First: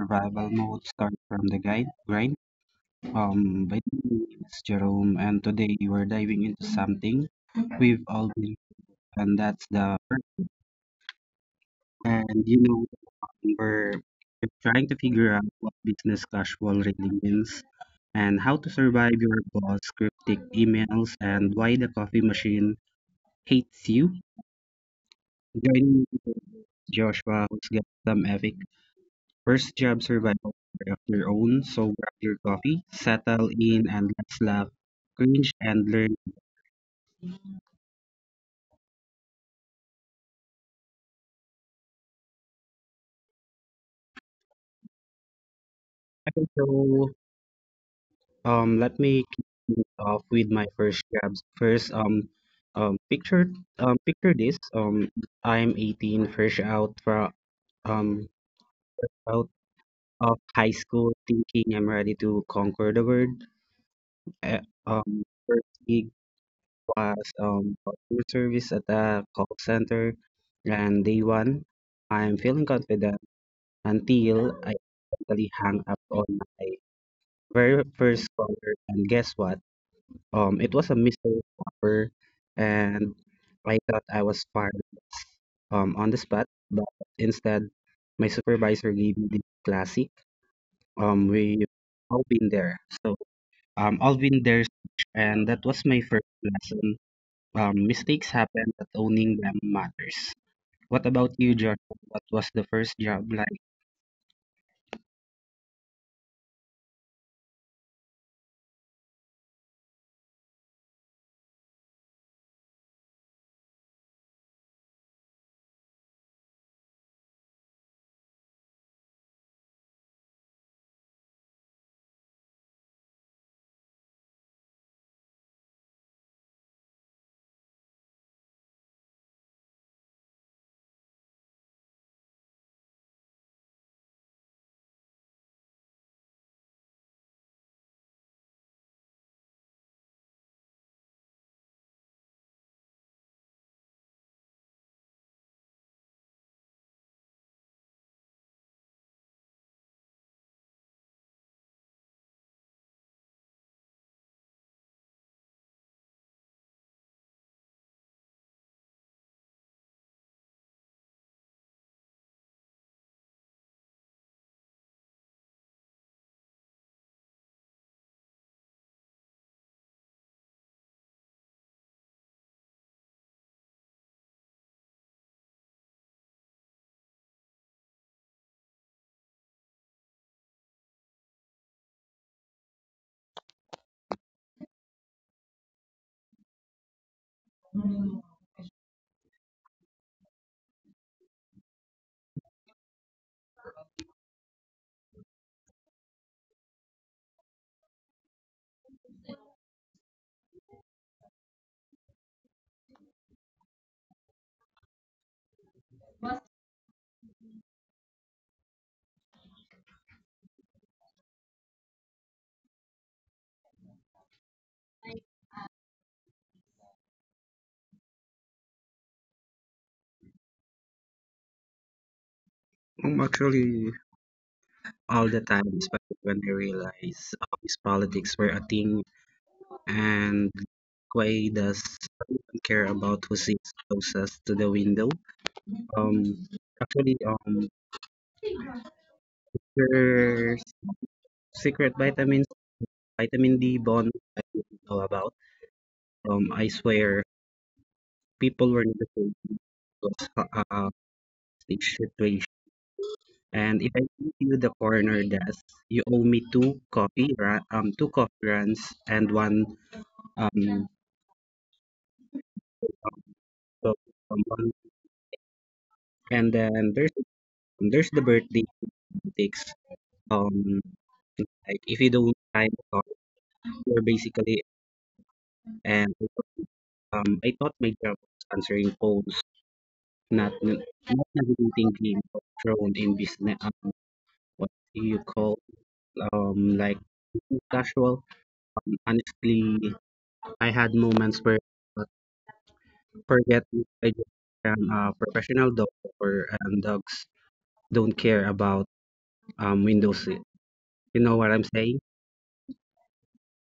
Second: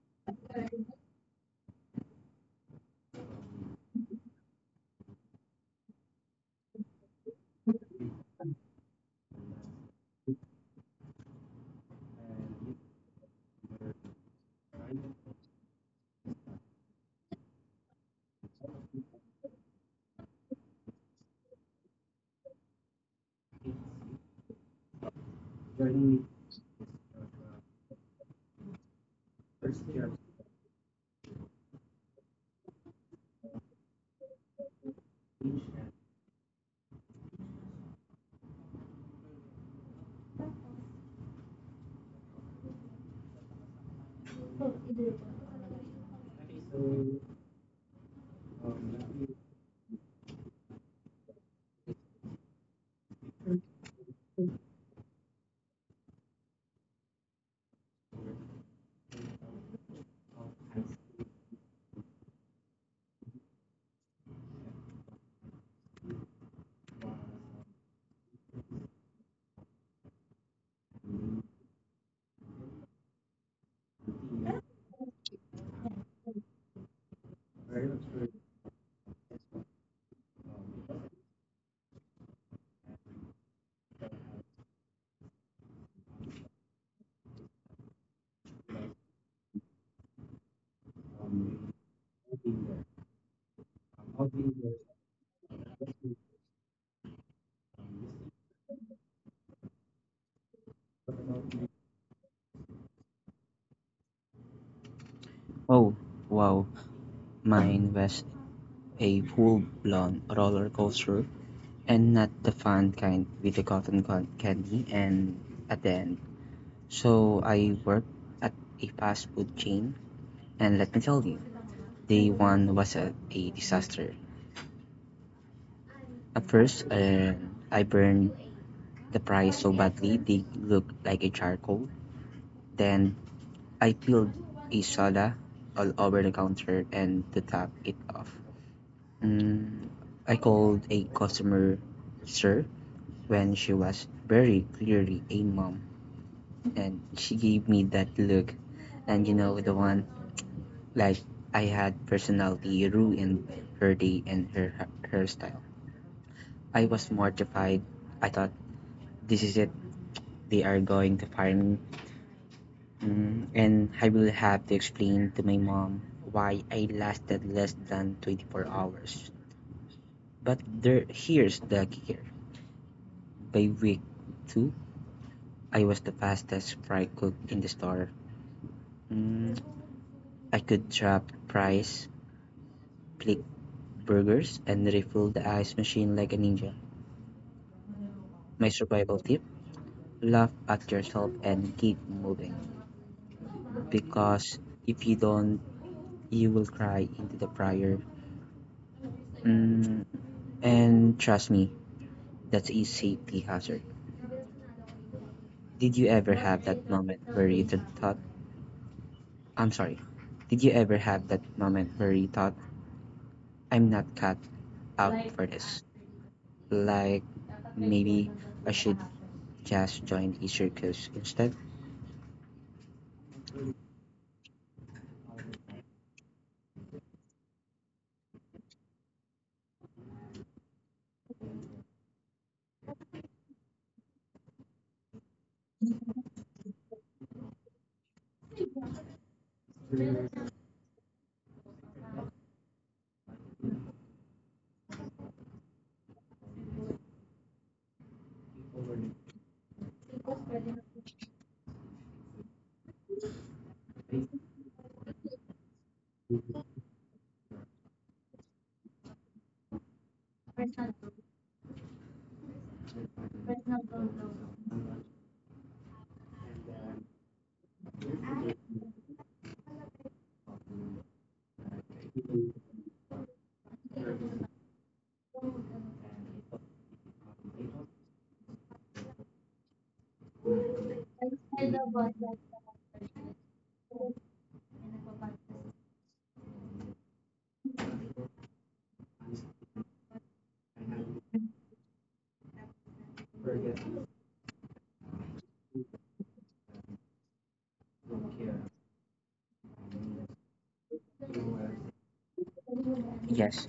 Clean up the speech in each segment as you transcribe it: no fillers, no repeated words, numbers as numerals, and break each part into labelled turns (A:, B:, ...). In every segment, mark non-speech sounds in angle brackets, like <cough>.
A: Survival Mode. Start from the guide grind. By the way, my name is Jerome, and today we're diving into something we've all been, and that's the work. And you know We're trying to figure out what business casual really means and how to survive your boss cryptic emails and why the coffee machine hates you. Joining me today is Joshua, who's got some epic first job survival story of your own, so grab your coffee, settle in and let's laugh, cringe and learn. Okay, so let me kick things off with my first jobs. First picture Picture this. I'm 18, fresh out from um out of high school thinking I'm ready to conquer the world. First gig as customer service at a call center. And day one, I'm feeling confident until I accidentally hung up on my very first caller. And guess what? It was a mystery shopper, and I thought I was fired on the spot, but instead, my supervisor gave me the classic. We've all been there. So, all been there, and that was my first lesson. Mistakes happen, but owning them matters. What about you, John? What was the first job like?
B: Oh, wow, mine was a full blown roller coaster and not the fun kind with the candy and at the end. So I worked at a fast food chain, and let me tell you, day one was a disaster. At first, I burned the fries so badly they looked like a charcoal. Then I peeled a soda all over the counter and to top it off. Mm, I called a customer sir when she was very clearly a mom, and she gave me that look. The one like I had personality ruined her day and her hairstyle. I was mortified. I thought, this is it, they are going to fire me. And I will have to explain to my mom why I lasted less than 24 hours. Here's the kicker. By week two, I was the fastest fry cook in the store. Mm, I could chop, fries, flick burgers, and refill the ice machine like a ninja. My survival tip, laugh at yourself and keep moving. Because if you don't, you will cry into the fryer. Mm, and trust me, that's a safety hazard. Did you ever have that moment where you thought, I'm sorry, did you ever have that moment where you thought, I'm not cut out for this? Like maybe I should just join a circus instead.
A: Actually, all the time, especially when I realized his politics were a thing and Quay does care about who sits closest to the window. Um, actually, um, your secret vitamins, vitamin D bond, I didn't know about. I swear, people were not afraid because it should play. And if I give you the corner desk, you owe me two coffee runs and um, um, so- um, one- and then there's the birthday antics. Um, like if you don't time talk, you're basically and I thought my job was answering phones, not n- not navigating game of thrown in business. What do you call um like casual? Honestly, I had moments where forget if I just am a professional dog or dogs don't care about window seat. You know what I'm saying?
B: Yes.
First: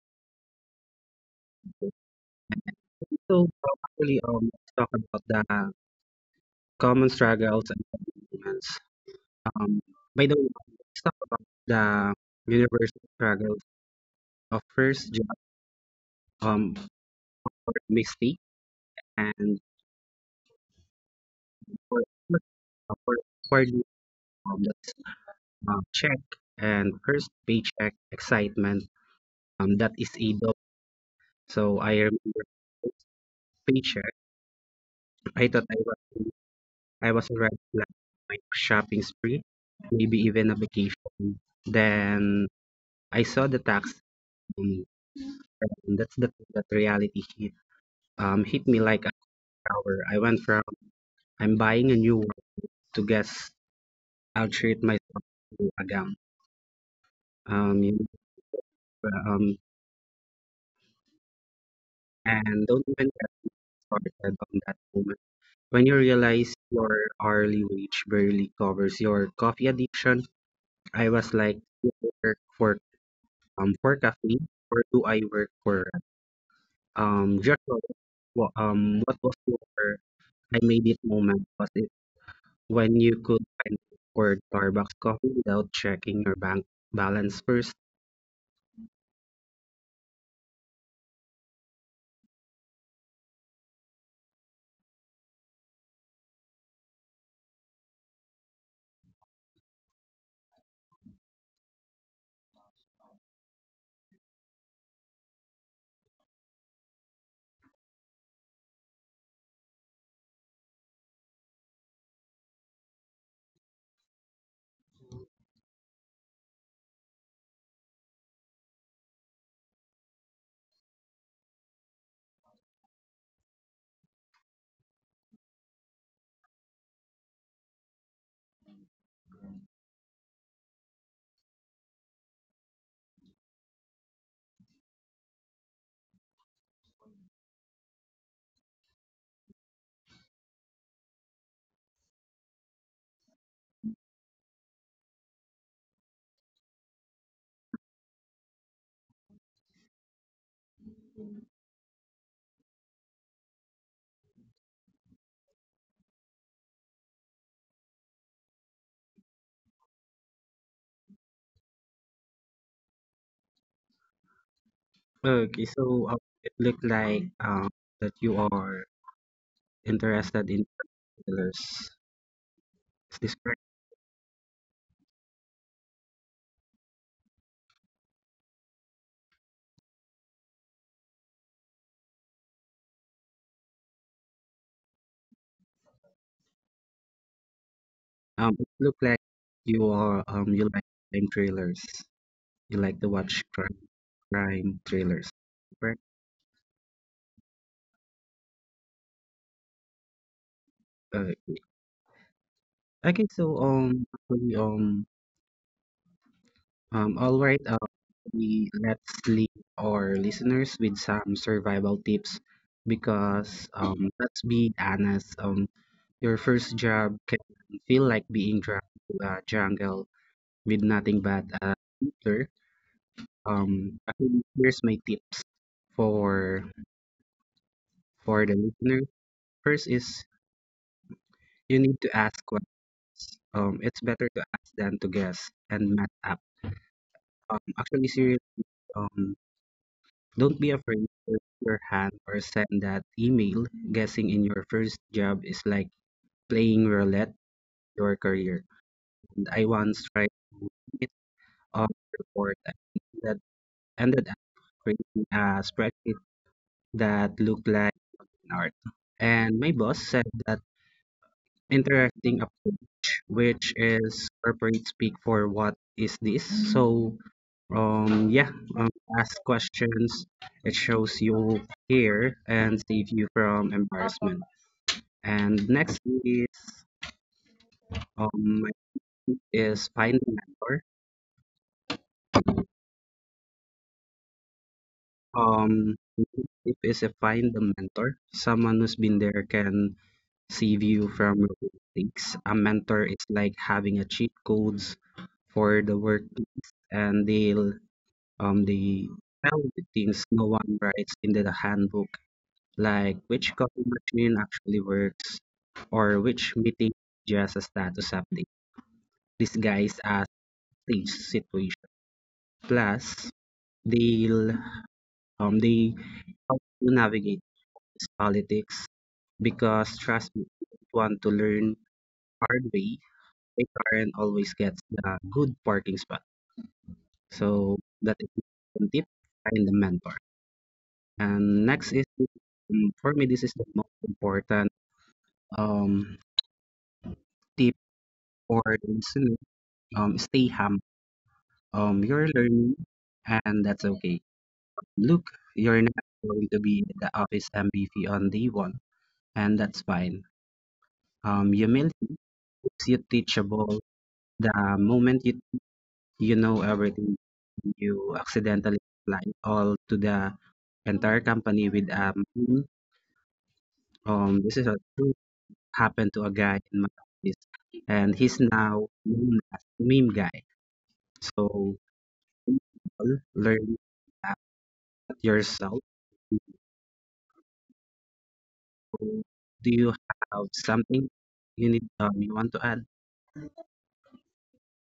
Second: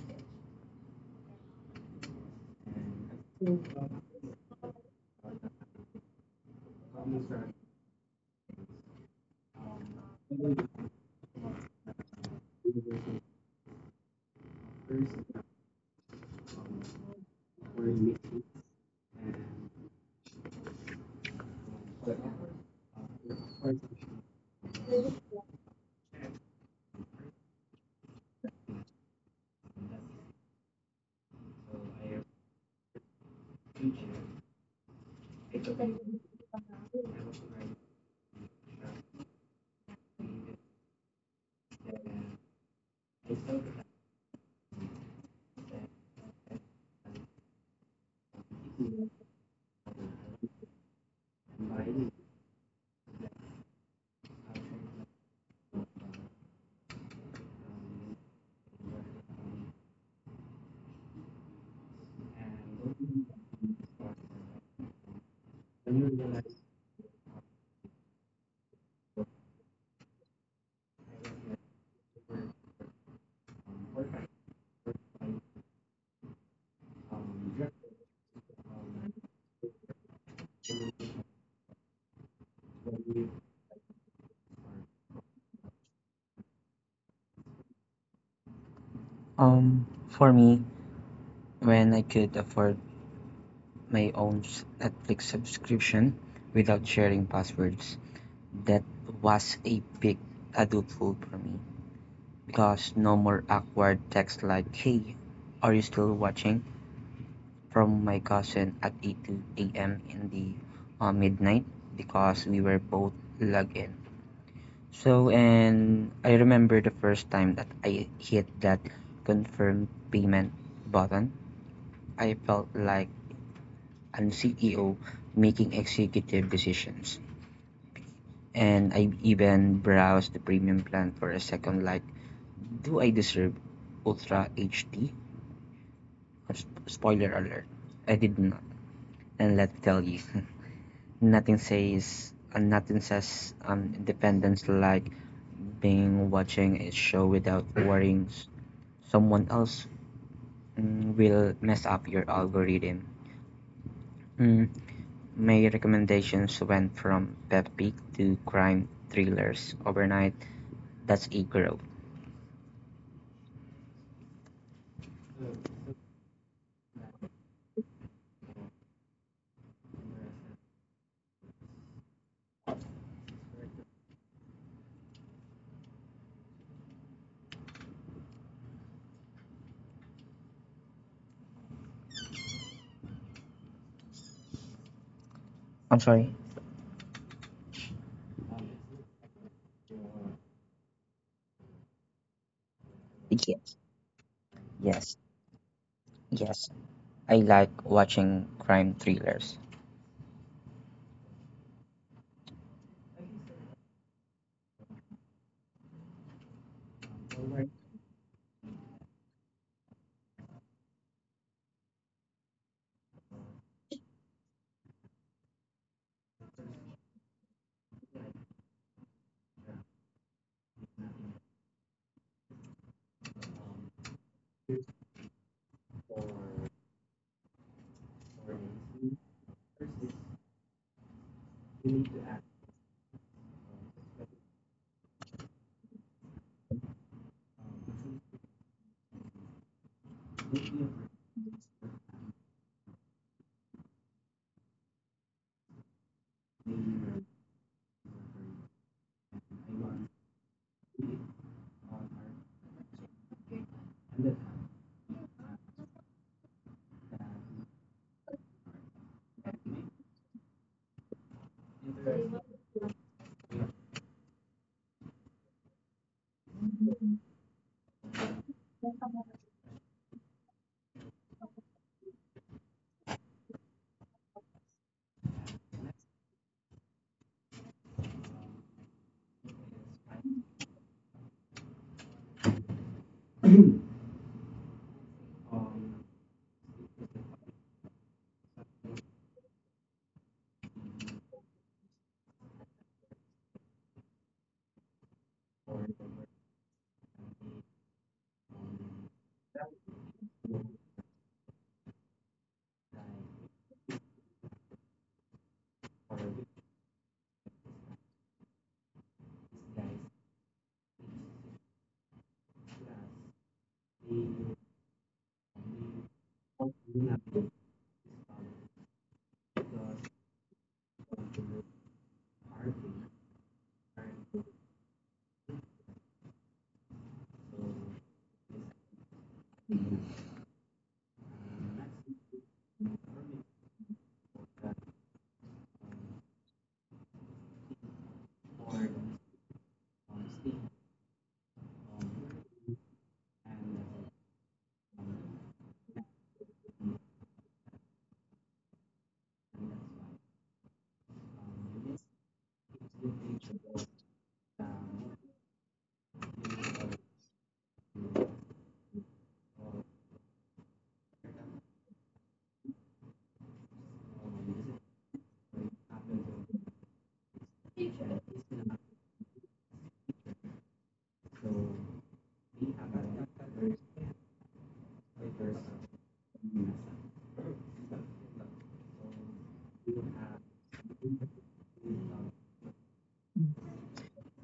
A: So probably let's talk about the common struggles and achievements. Um, by the way, let's talk about the universal struggles of first job um, for mistake and for for for the that's, check and first paycheck excitement. That is a dog. So I remember paycheck. I thought I was, I was already planning my shopping spree, maybe even a vacation. Then I saw the tax, um, and that reality hit, hit me like a shower. I went from I'm buying a new one to guess I'll treat myself to a gown. Um, you know, um, and don't even get started on that moment. When you realize your hourly wage barely covers your coffee addiction, I was like, for for cafe or do I work for Joshua? What was your I made it moment? Was it when you could find for Starbucks coffee without checking your bank balance first?
B: For me, when I could afford my own Netflix subscription without sharing passwords, that was a big adult goal for me. Because no more awkward text like, hey, are you still watching? From my cousin at 8 a.m. in the midnight because we were both logged in. So, and I remember the first time that I hit that confirm payment button, I felt like an CEO making executive decisions. And I even browsed the premium plan for a second, like, do I deserve Ultra HD? Spoiler alert, I did not. And let's tell you, <laughs> nothing says independence like being watching a show without worrying someone else will mess up your algorithm. Mm, my recommendations went from Pepic to crime thrillers overnight. That's a growth.
A: Okay, so it looked like that you are interested in trailers. Is this correct?
B: I'm sorry.
A: It looked like you are you like crime trailers. You like to watch crime
B: Yes,
A: crime
B: yes,
A: trailers, correct?
B: yes. I like watching crime thrillers.
A: Uh, okay, so actually all right, we let's leave our listeners with some survival tips because let's be honest, your first job can feel like being dragged to a jungle with nothing but a computer. Actually, here's my tips for for the listener. First is you need to ask what. It's better to ask than to guess and match up. Seriously, um, don't be afraid to raise your hand or send that email. Guessing in your first job is like playing roulette with your career. And I once tried to hit on a report and that ended up creating a spreadsheet that looked like an art. And my boss said that interesting approach, which is corporate speak for what is this. So yeah, um, ask questions. It shows you care and save you from embarrassment. And next is um is find a mentor. Um, Tip is a find a mentor. Someone who's been there can save you from your mistakes. A mentor is like having a cheat codes for the work, and they tell the things no one writes in the handbook like which coffee machine actually works or which meeting just a status update disguised as stage situation. Plus, they'll they help you navigate this politics because trust me, if you want to learn hard way, a Karen always gets a good parking spot. So that is one tip find the mentor. And next is for me this is the most important um tip for the listener. Stay humble. You're learning, and that's okay. Look, you're not going to be the office MVP on day one, and that's fine. Humility makes you teachable. The moment you know everything, you accidentally apply all to the entire company with this is a true happened to a guy in my office, and he's now known as meme guy. So learn about yourself. Do you have something you want to add?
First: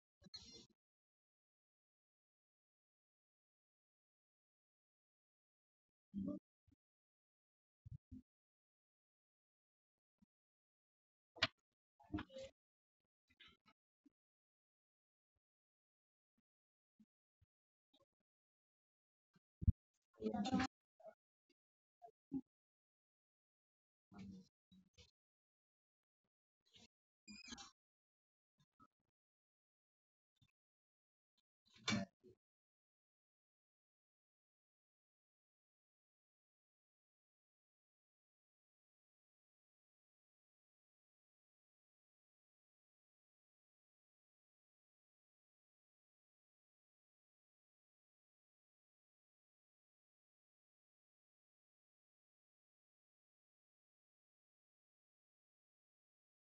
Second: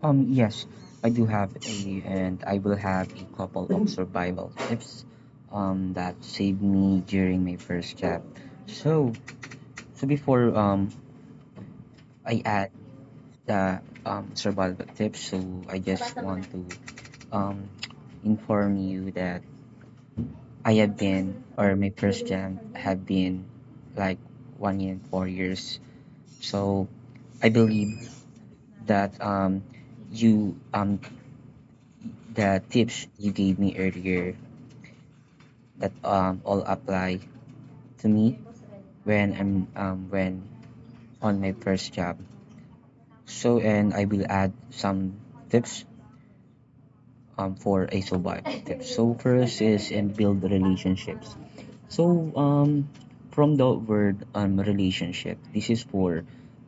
B: Yes, I do have a, and I will have a couple of survival tips, that saved me during my first job. So, so, before I add the survival tips. So I just want to um, inform you that I have been, or my first jam have been like 1 year and 4 years. So I believe that you the tips you gave me earlier that all apply to me when I'm when on my first job. So and I will add some tips for a survive. So first is and build relationships. So from the word relationship, this is for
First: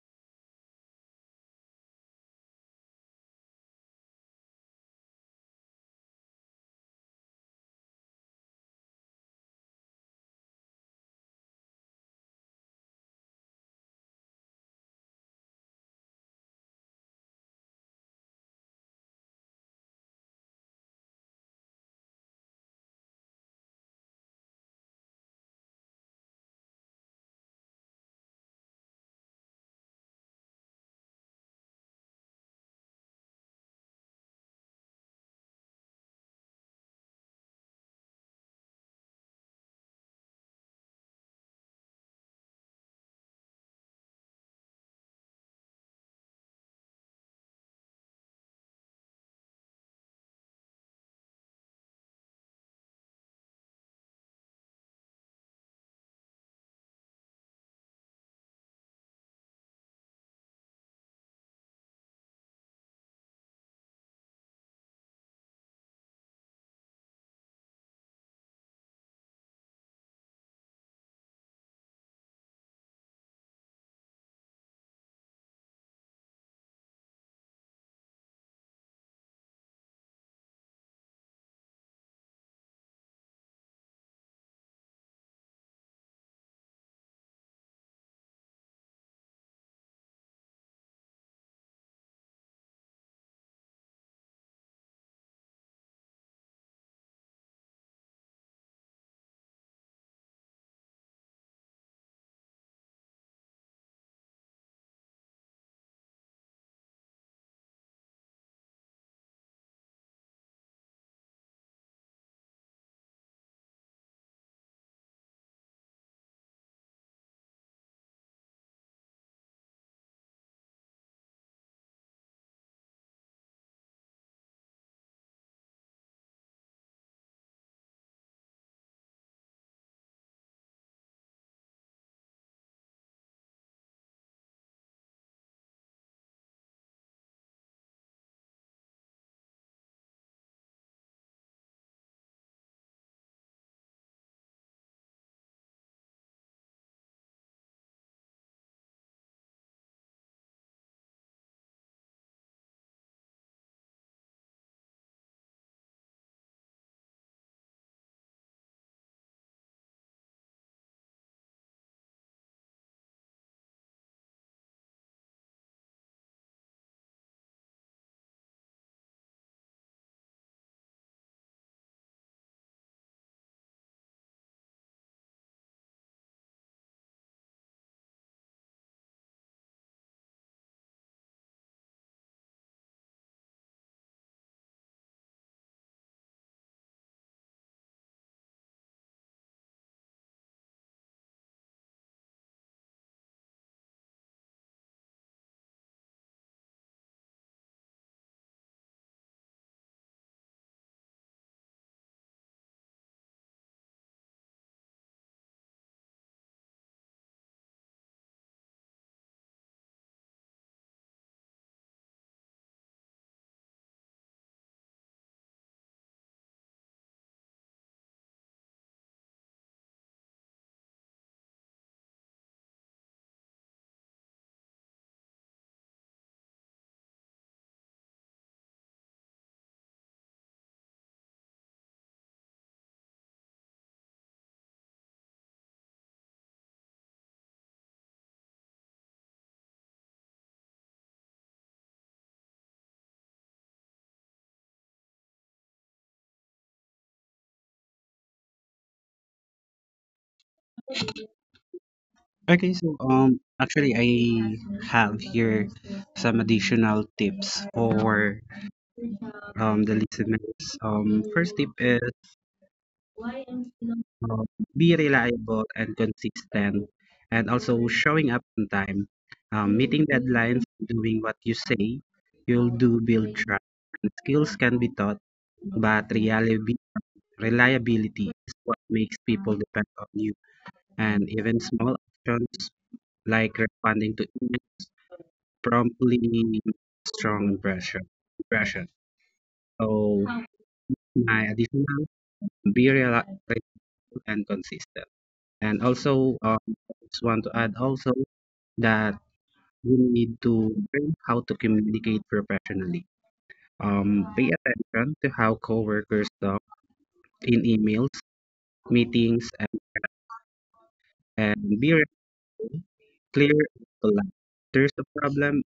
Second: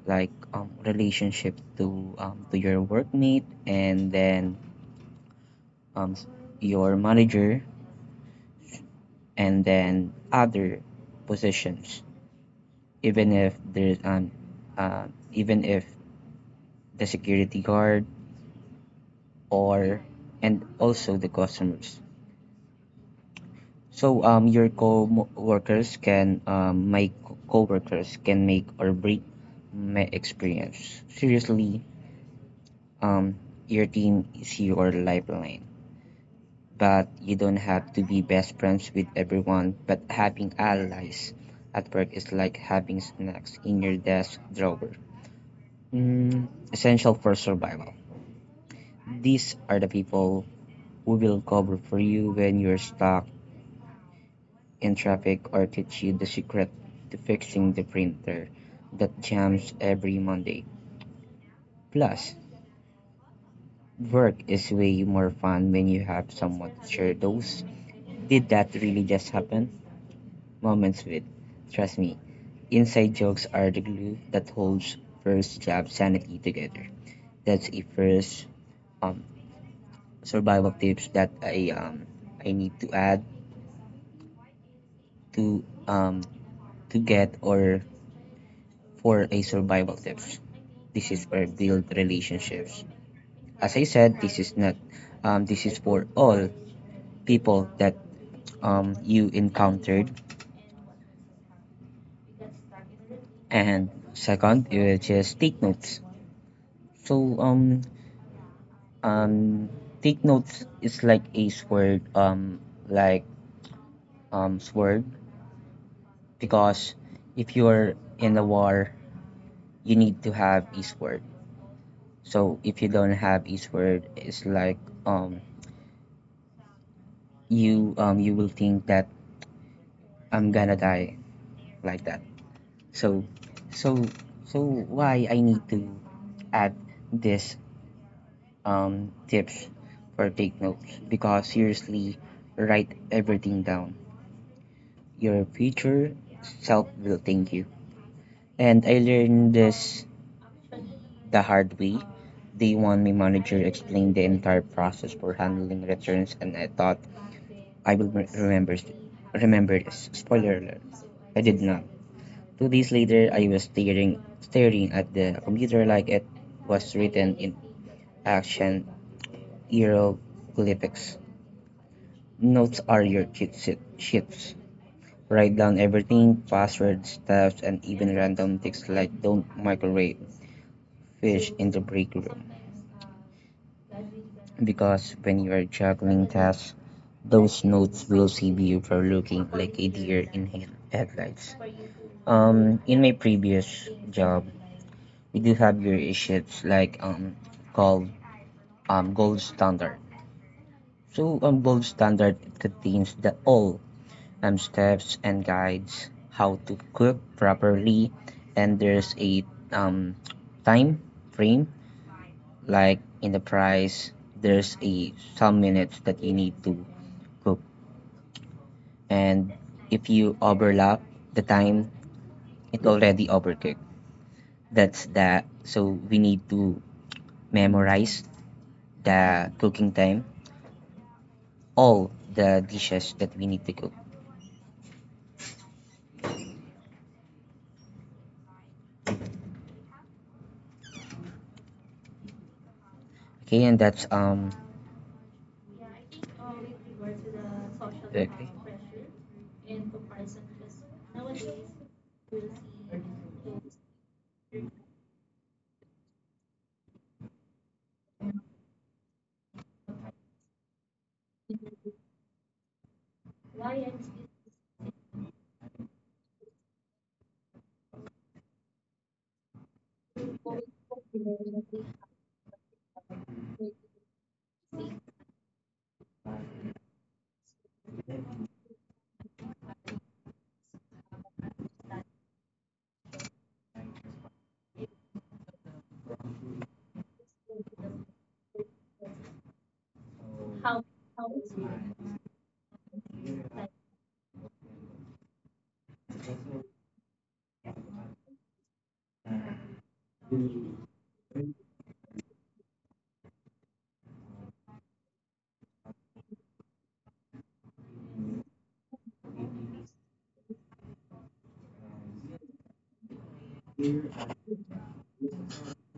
B: like relationship to your workmate and then um, your manager and then other positions. Even if uh, even if the security guard or and also the customers. So your co-workers can my co-workers can make or break my experience. Seriously, um, your team is your lifeline, but you don't have to be best friends with everyone. But having allies at work is like having snacks in your desk drawer. Mm, essential for survival. These are the people who will cover for you when you're stuck in traffic or teach you the secret to fixing the printer that jams every Monday. Plus, work is way more fun when you have someone to share those. Did that really just happen? Moments with. Trust me, inside jokes are the glue that holds first job sanity together. That's a first um, survival tips that I need to add to um, to get or for a survival tips. This is for build relationships. As I said, this is not, this is for all people that you encountered. And second, just take notes. So um, take notes is like a sword, like sword, because if you're in a war, you need to have a sword. So if you don't have a sword, it's like um, you will think that I'm gonna die like that. So, so, so, why I need to add this tips or take notes because seriously, write everything down. Your future self will thank you. And I learned this the hard way. Day one, my manager explained the entire process for handling returns, and I thought I will remember this. Spoiler alert, I did not. 2 days later, I was staring at the computer like it was written in action hieroglyphics. Notes are your cheat sheets. Write down everything, passwords, tabs, and even random texts like don't microwave fish in the break room. Because when you are juggling tasks, those notes will save you for looking like a deer in headlights. In my previous job, we do have your issues like call gold standard. So gold standard contains the all steps and guides how to cook properly, and there's a um, time frame like in the price. There's a some minutes that you need to cook, and if you overlap the time, it already overcooked. That's that. So we need to memorize the cooking time, all the dishes that we need to cook. Okay, and that's. Exactly.
A: Okay, so actually I have here some additional tips for the listeners. First tip is um, be reliable and consistent and also showing up on time. Meeting deadlines, doing what you say, you'll do build trust. And skills can be taught, but reliability is what makes people depend on you. And even small actions like responding to email promptly make strong impression. So my additional be reliable and consistent. And also, I just want to add also that you need to learn how to communicate professionally. Pay attention to how coworkers talk in emails, meetings, and and be re- clear to. There's a problem.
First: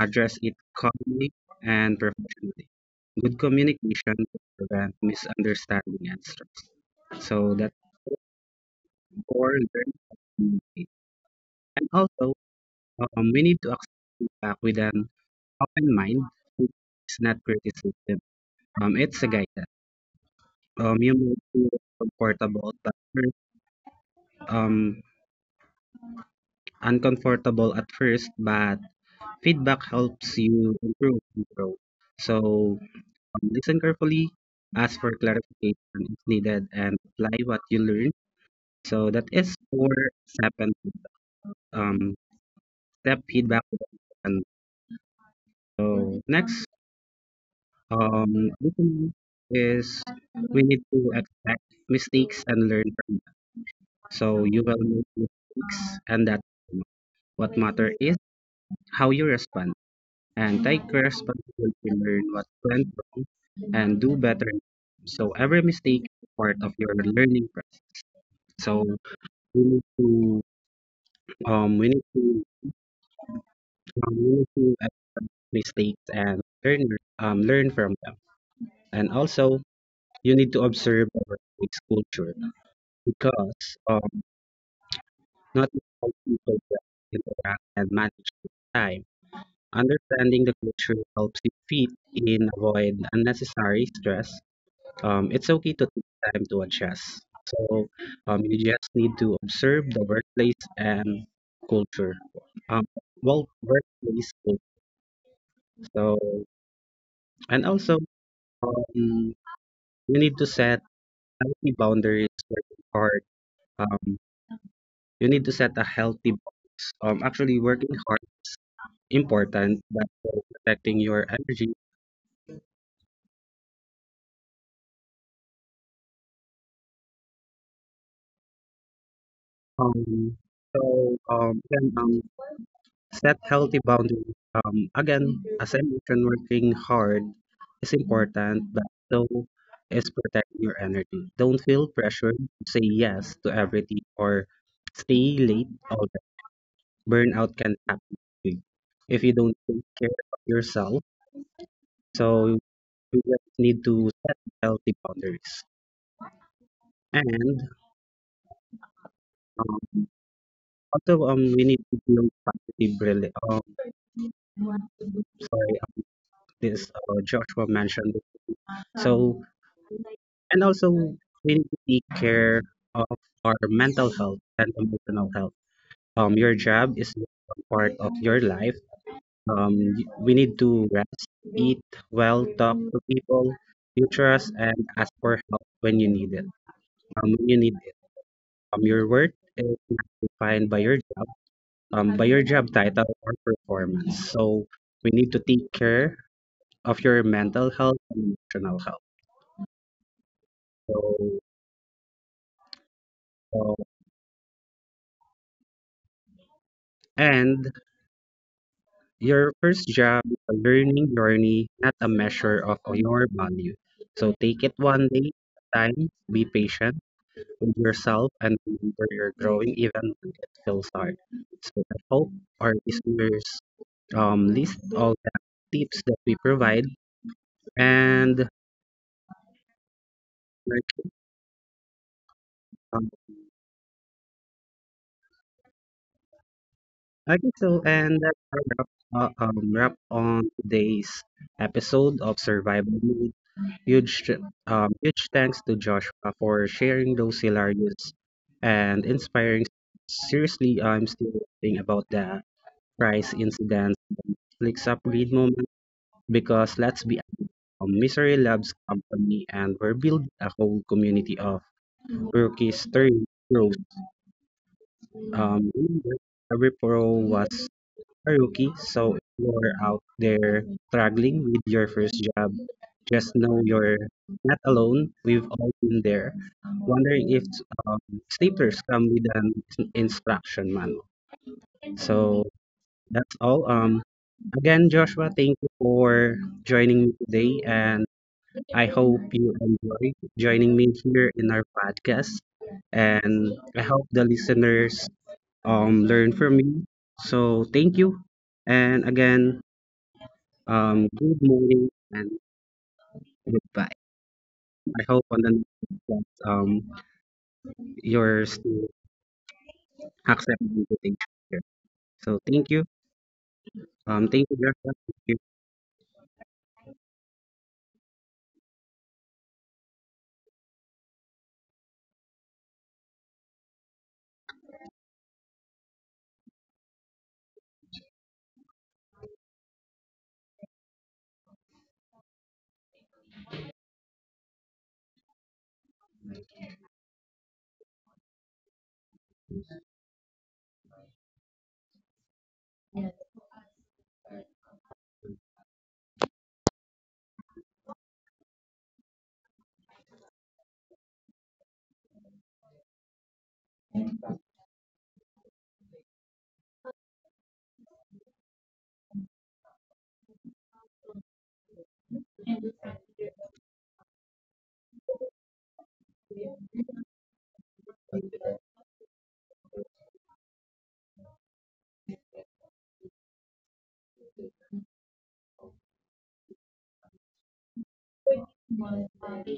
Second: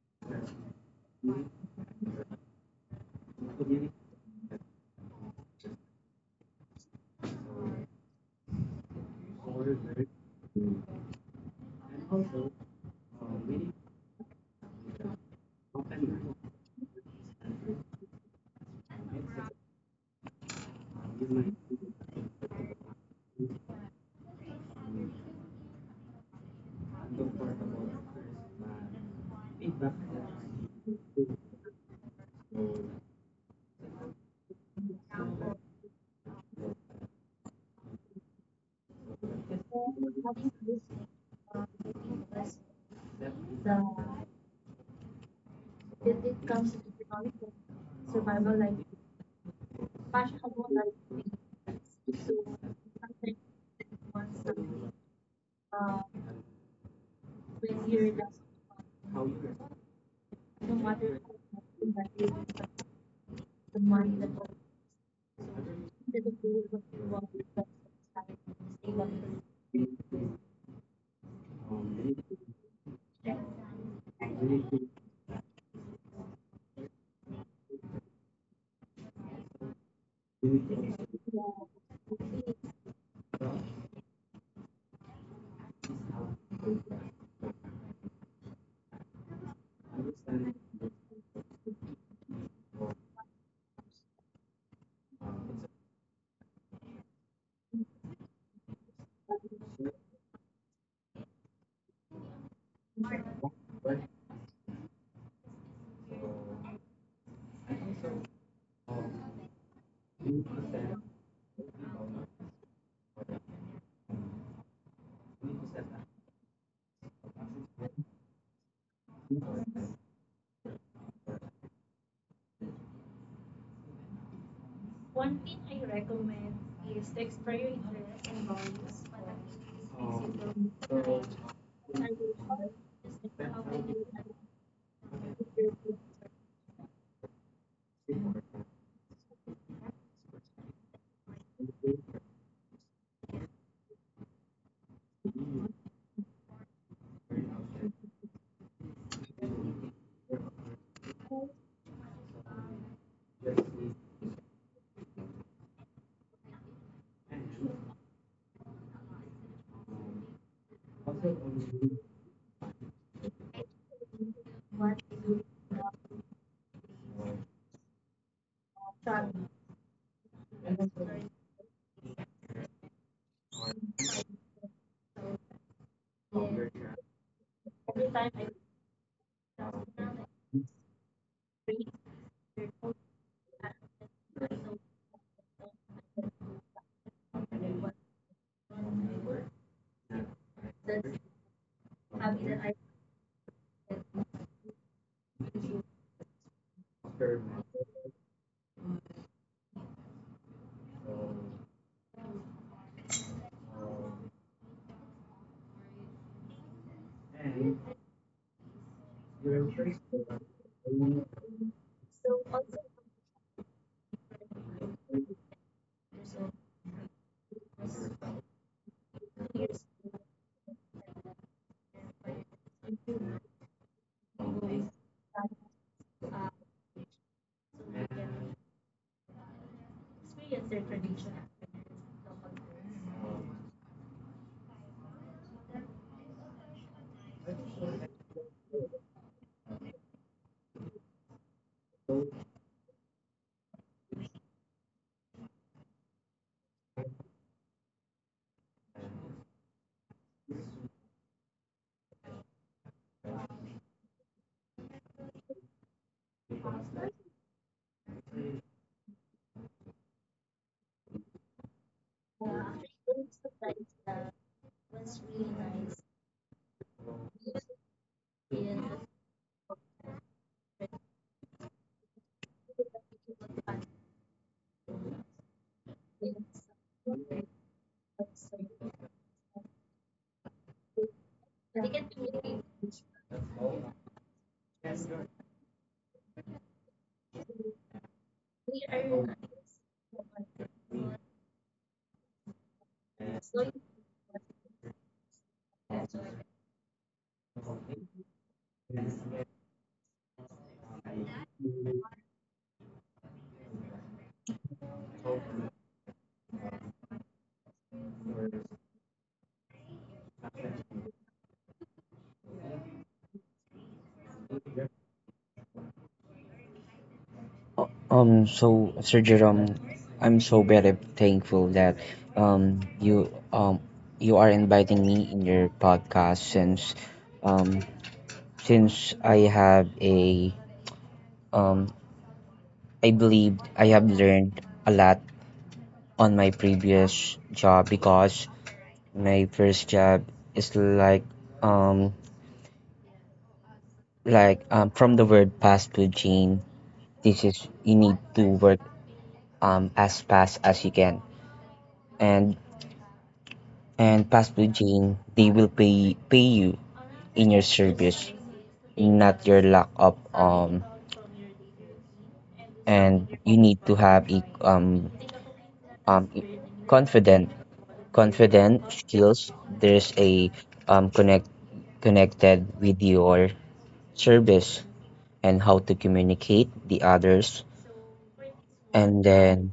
A: Address it calmly and professionally. Good communication will prevent misunderstanding and stress. So that's for learning and communicate. And also, we need to accept that with an open mind. It's not criticism. It's a guidance. You may feel comfortable, but first, um, uncomfortable at first, but feedback helps you improve and grow. So listen carefully, ask for clarification if needed, and apply what you learn. So that is for second um, step feedback. And so next listening is we need to expect mistakes and learn from them. So you will make mistakes, and that what matter is how you respond and take responsibility to learn what went wrong and do better. So every mistake is part of your learning process. So We need to um we need to we need to accept mistakes and learn from them. And also you need to observe our workplace culture because um not all people can interact and manage their time. Understanding the culture helps you fit in, avoid unnecessary stress. It's okay to take time to adjust. So you just need to observe the workplace and culture. Um, well, workplace So, and also, you need to set healthy boundaries, working hard. Um, you need to set a healthy box. Actually, working hard is important, but also protecting your energy. Um, so, then set healthy boundaries. Again, as I mentioned, working hard is important, but so is protecting your energy. Don't feel pressured to say yes to everything or stay late burnout can happen big if you don't take care of yourself. So you just need to set healthy boundaries. And um, also, we need to build sorry, this Joshua mentioned. So, and also, we need to take care of our mental health and emotional health. Your job is not a part of your life. We need to rest, eat well, talk to people, you trust, and ask for help when you need it. Um, when you need it. Your worth is not defined by your job title or performance. So we need to take care of your mental health and emotional health. So, so and your first job, is a learning journey, not a measure of your value. So take it one day at a time. Be patient with yourself and remember you're growing even when it feels hard. So I hope our listeners list all the tips that we provide and like, um, okay, so and that's a wrap, wrap on today's episode of Survival Mode. Huge, huge thanks to Joshua for sharing those hilarious and inspiring. Seriously, I'm still thinking about the price incident, flicks up read moment because let's be Misery Labs company and we're building a whole community of rookies turning pros. Remember, every pro was a rookie, so if you're out there struggling with your first job, just know you're not alone. We've all been there. Wondering if um, staplers come with an instruction manual. So that's all. Again, Joshua, thank you for joining me today and I hope you enjoy joining me here in our podcast, and I hope the listeners learn from me. So thank you, and again, good morning and goodbye. I hope on the next podcast, you're still accepting the invitation here. So thank you, Joshua. Thank you.
B: So, Sir Jerome, I'm so very thankful that um you um you are inviting me in your podcast um since I have a um I believe I have learned a lot on my previous job because my first job is like um from the word fast food chain, this is you need to work as fast as you can. And And possibly, Jane, they will pay you in your service, not your lack of. And you need to have a um confident confident skills. There's a um connect connected with your service and how to communicate the others. And then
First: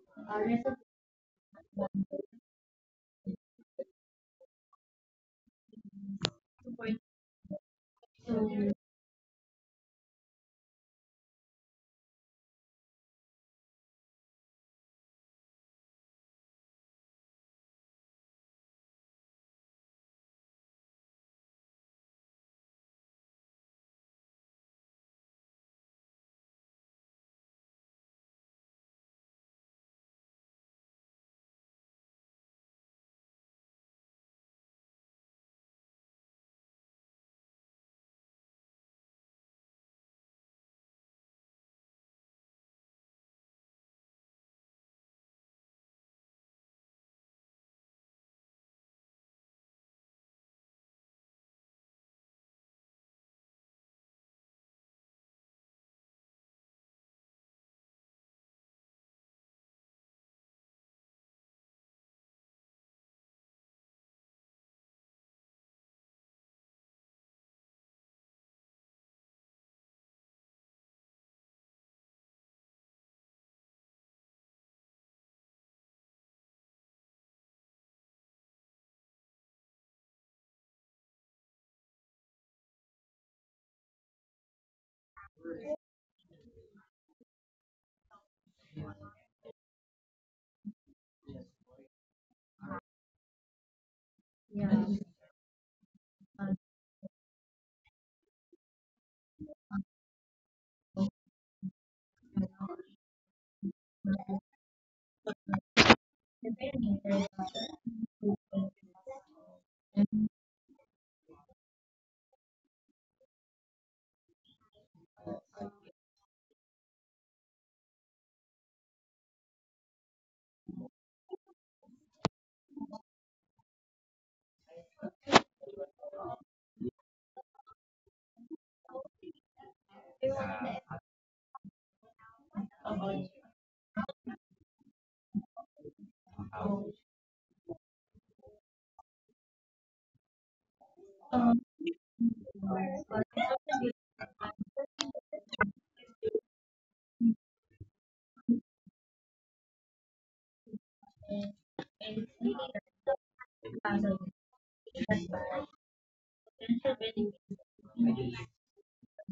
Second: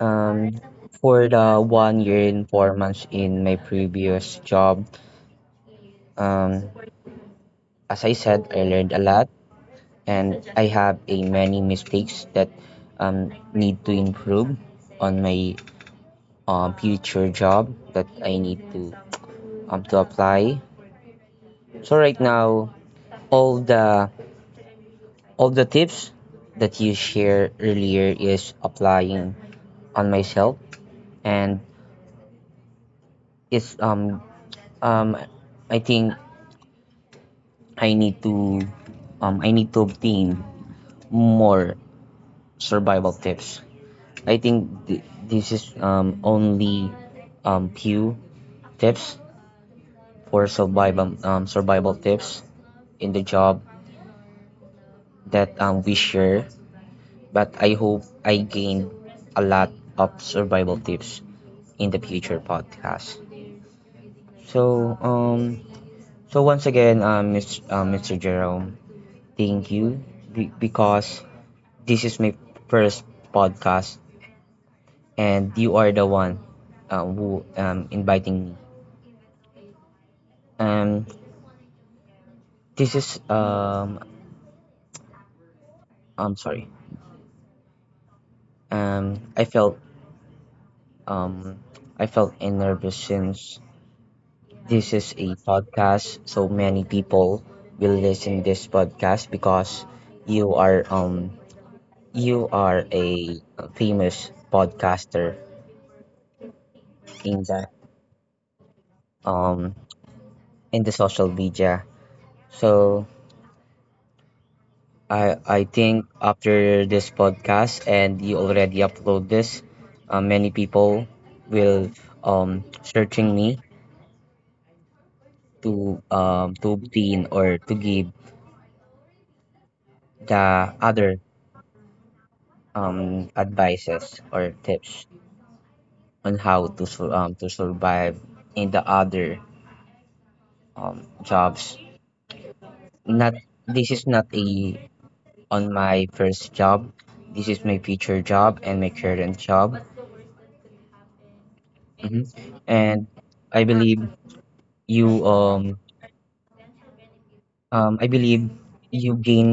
B: um for the 1 year and 4 months in my previous job, um as I said, I learned a lot and I have a many mistakes that need to improve on my future job that I need to apply. So right now, all the all the tips that you share earlier is applying on myself, and it's um I think I need to I need to obtain more survival tips. I think this is only few tips for survival tips in the job that we share. But I hope I gained a lot of survival tips in the future podcast. So um so once again Mr. Mr. Jerome, thank you because this is my first podcast and you are the one who inviting me. Um This is I'm sorry. Um I felt um I felt nervous since this is a podcast, so many people will listen this podcast because you are um you are a famous podcaster in the um in the social media. So I think after this podcast and you already upload this, many people will searching me to obtain or to give the other advices or tips on how to to survive in the other jobs. Not this is not a on my first job. This is my future job and my current job. Mhm. And I believe you um I believe you gain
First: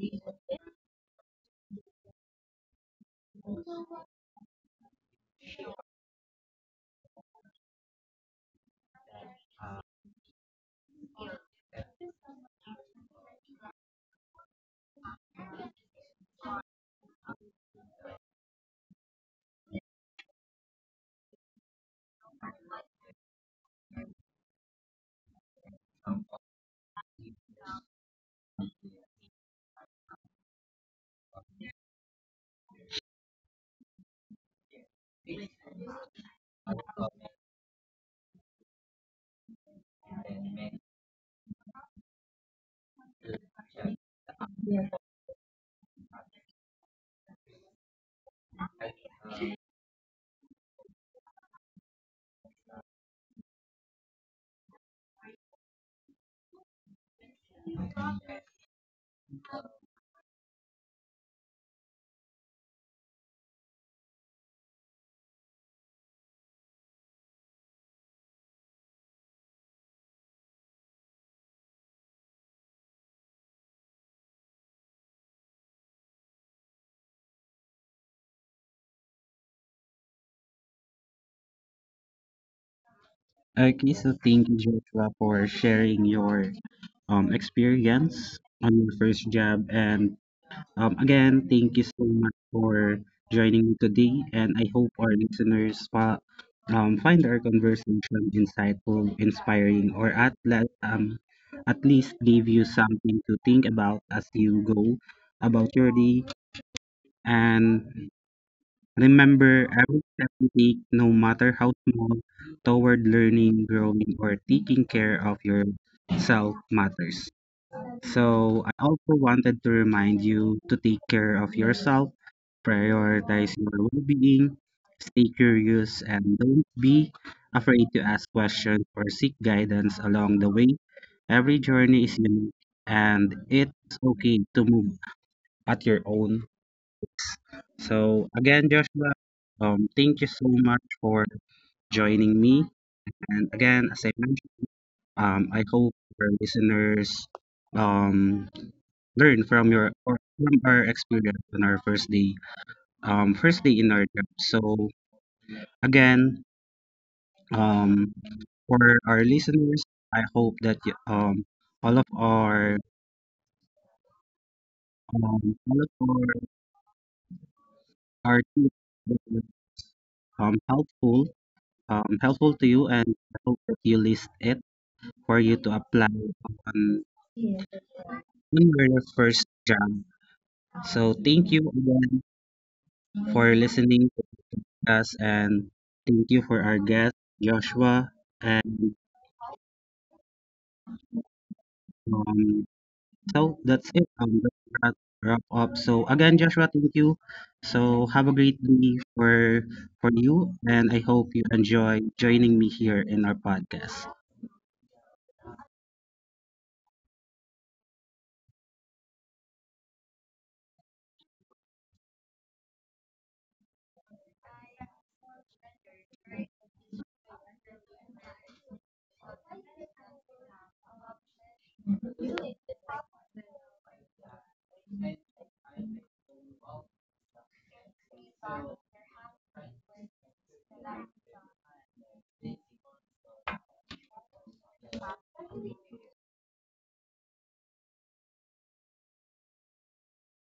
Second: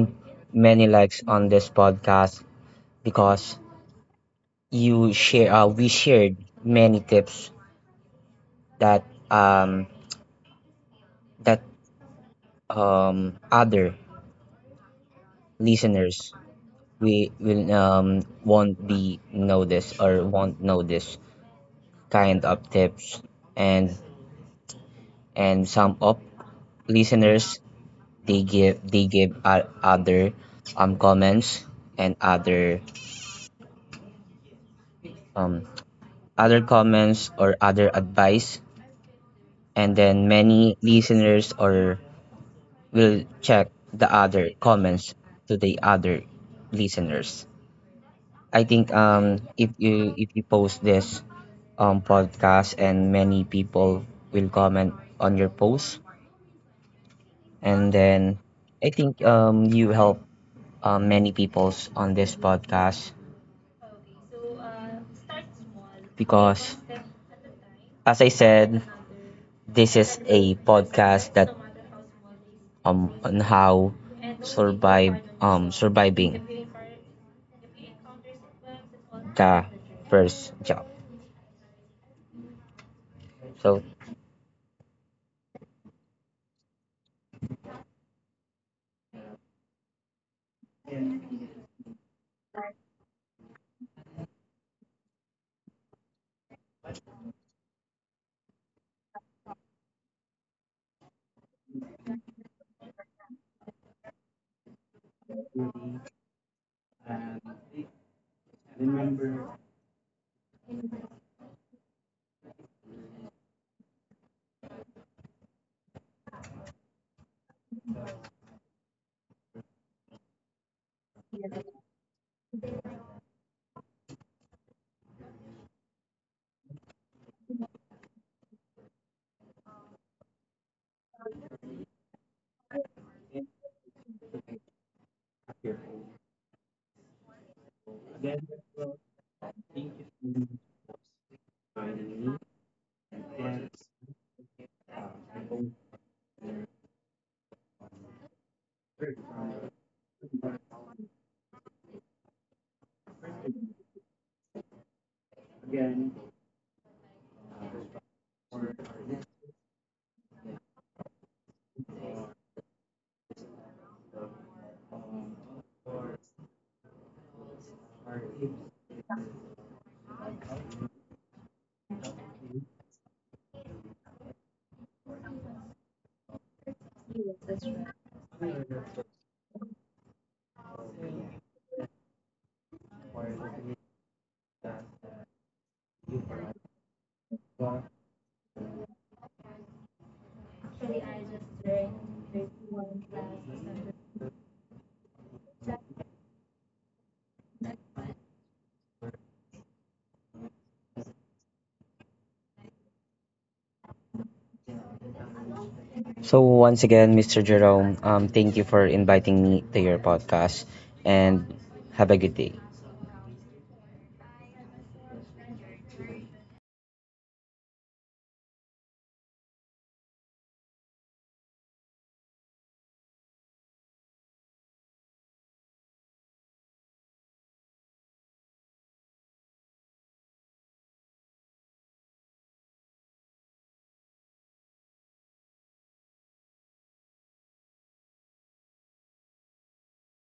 B: many likes on this podcast because you share we shared many tips that um that other listeners we will won't be know this or won't know this kind of tips and and some of listeners they give other comments and other um comments or other advice and then many listeners or will check the other comments to the other listeners. I think if you post this podcast and many people will comment on your post and then I think you help many peoples on this podcast because as I said this is a podcast that on how survive surviving the first job. So
A: Okay, so thank you, Joshua, for sharing your experience on your first job and. Again, thank you so much for joining me today, and I hope our listeners find our conversation insightful, inspiring, or at at least give you something to think about as you go about your day. And remember, every step you take, no matter how small, toward learning, growing, or taking care of yourself matters. So I also wanted to remind you to take care of yourself prioritize your well-being, stay curious, and don't be afraid to ask questions or seek guidance along the way. Every journey is unique, and it's okay to move at your own. So again, Joshua, thank you so much for joining me. And again, as I mentioned, I hope our listeners um learn from your or from our experience on our first day in our job so again. Um, for our listeners, I hope that all of our um, all of our tips were um, helpful helpful to you, and I hope that you list it for you to apply on your first job. So thank you again for listening to us, and thank you for our guest Joshua and. Um, So that's it. Let's wrap wrap up. So again, Joshua, thank you. So have a great day for you, and I hope you enjoy joining me here in our podcast.
B: So, once again, Mr. Jerome, thank you for inviting me to your podcast and have a good day.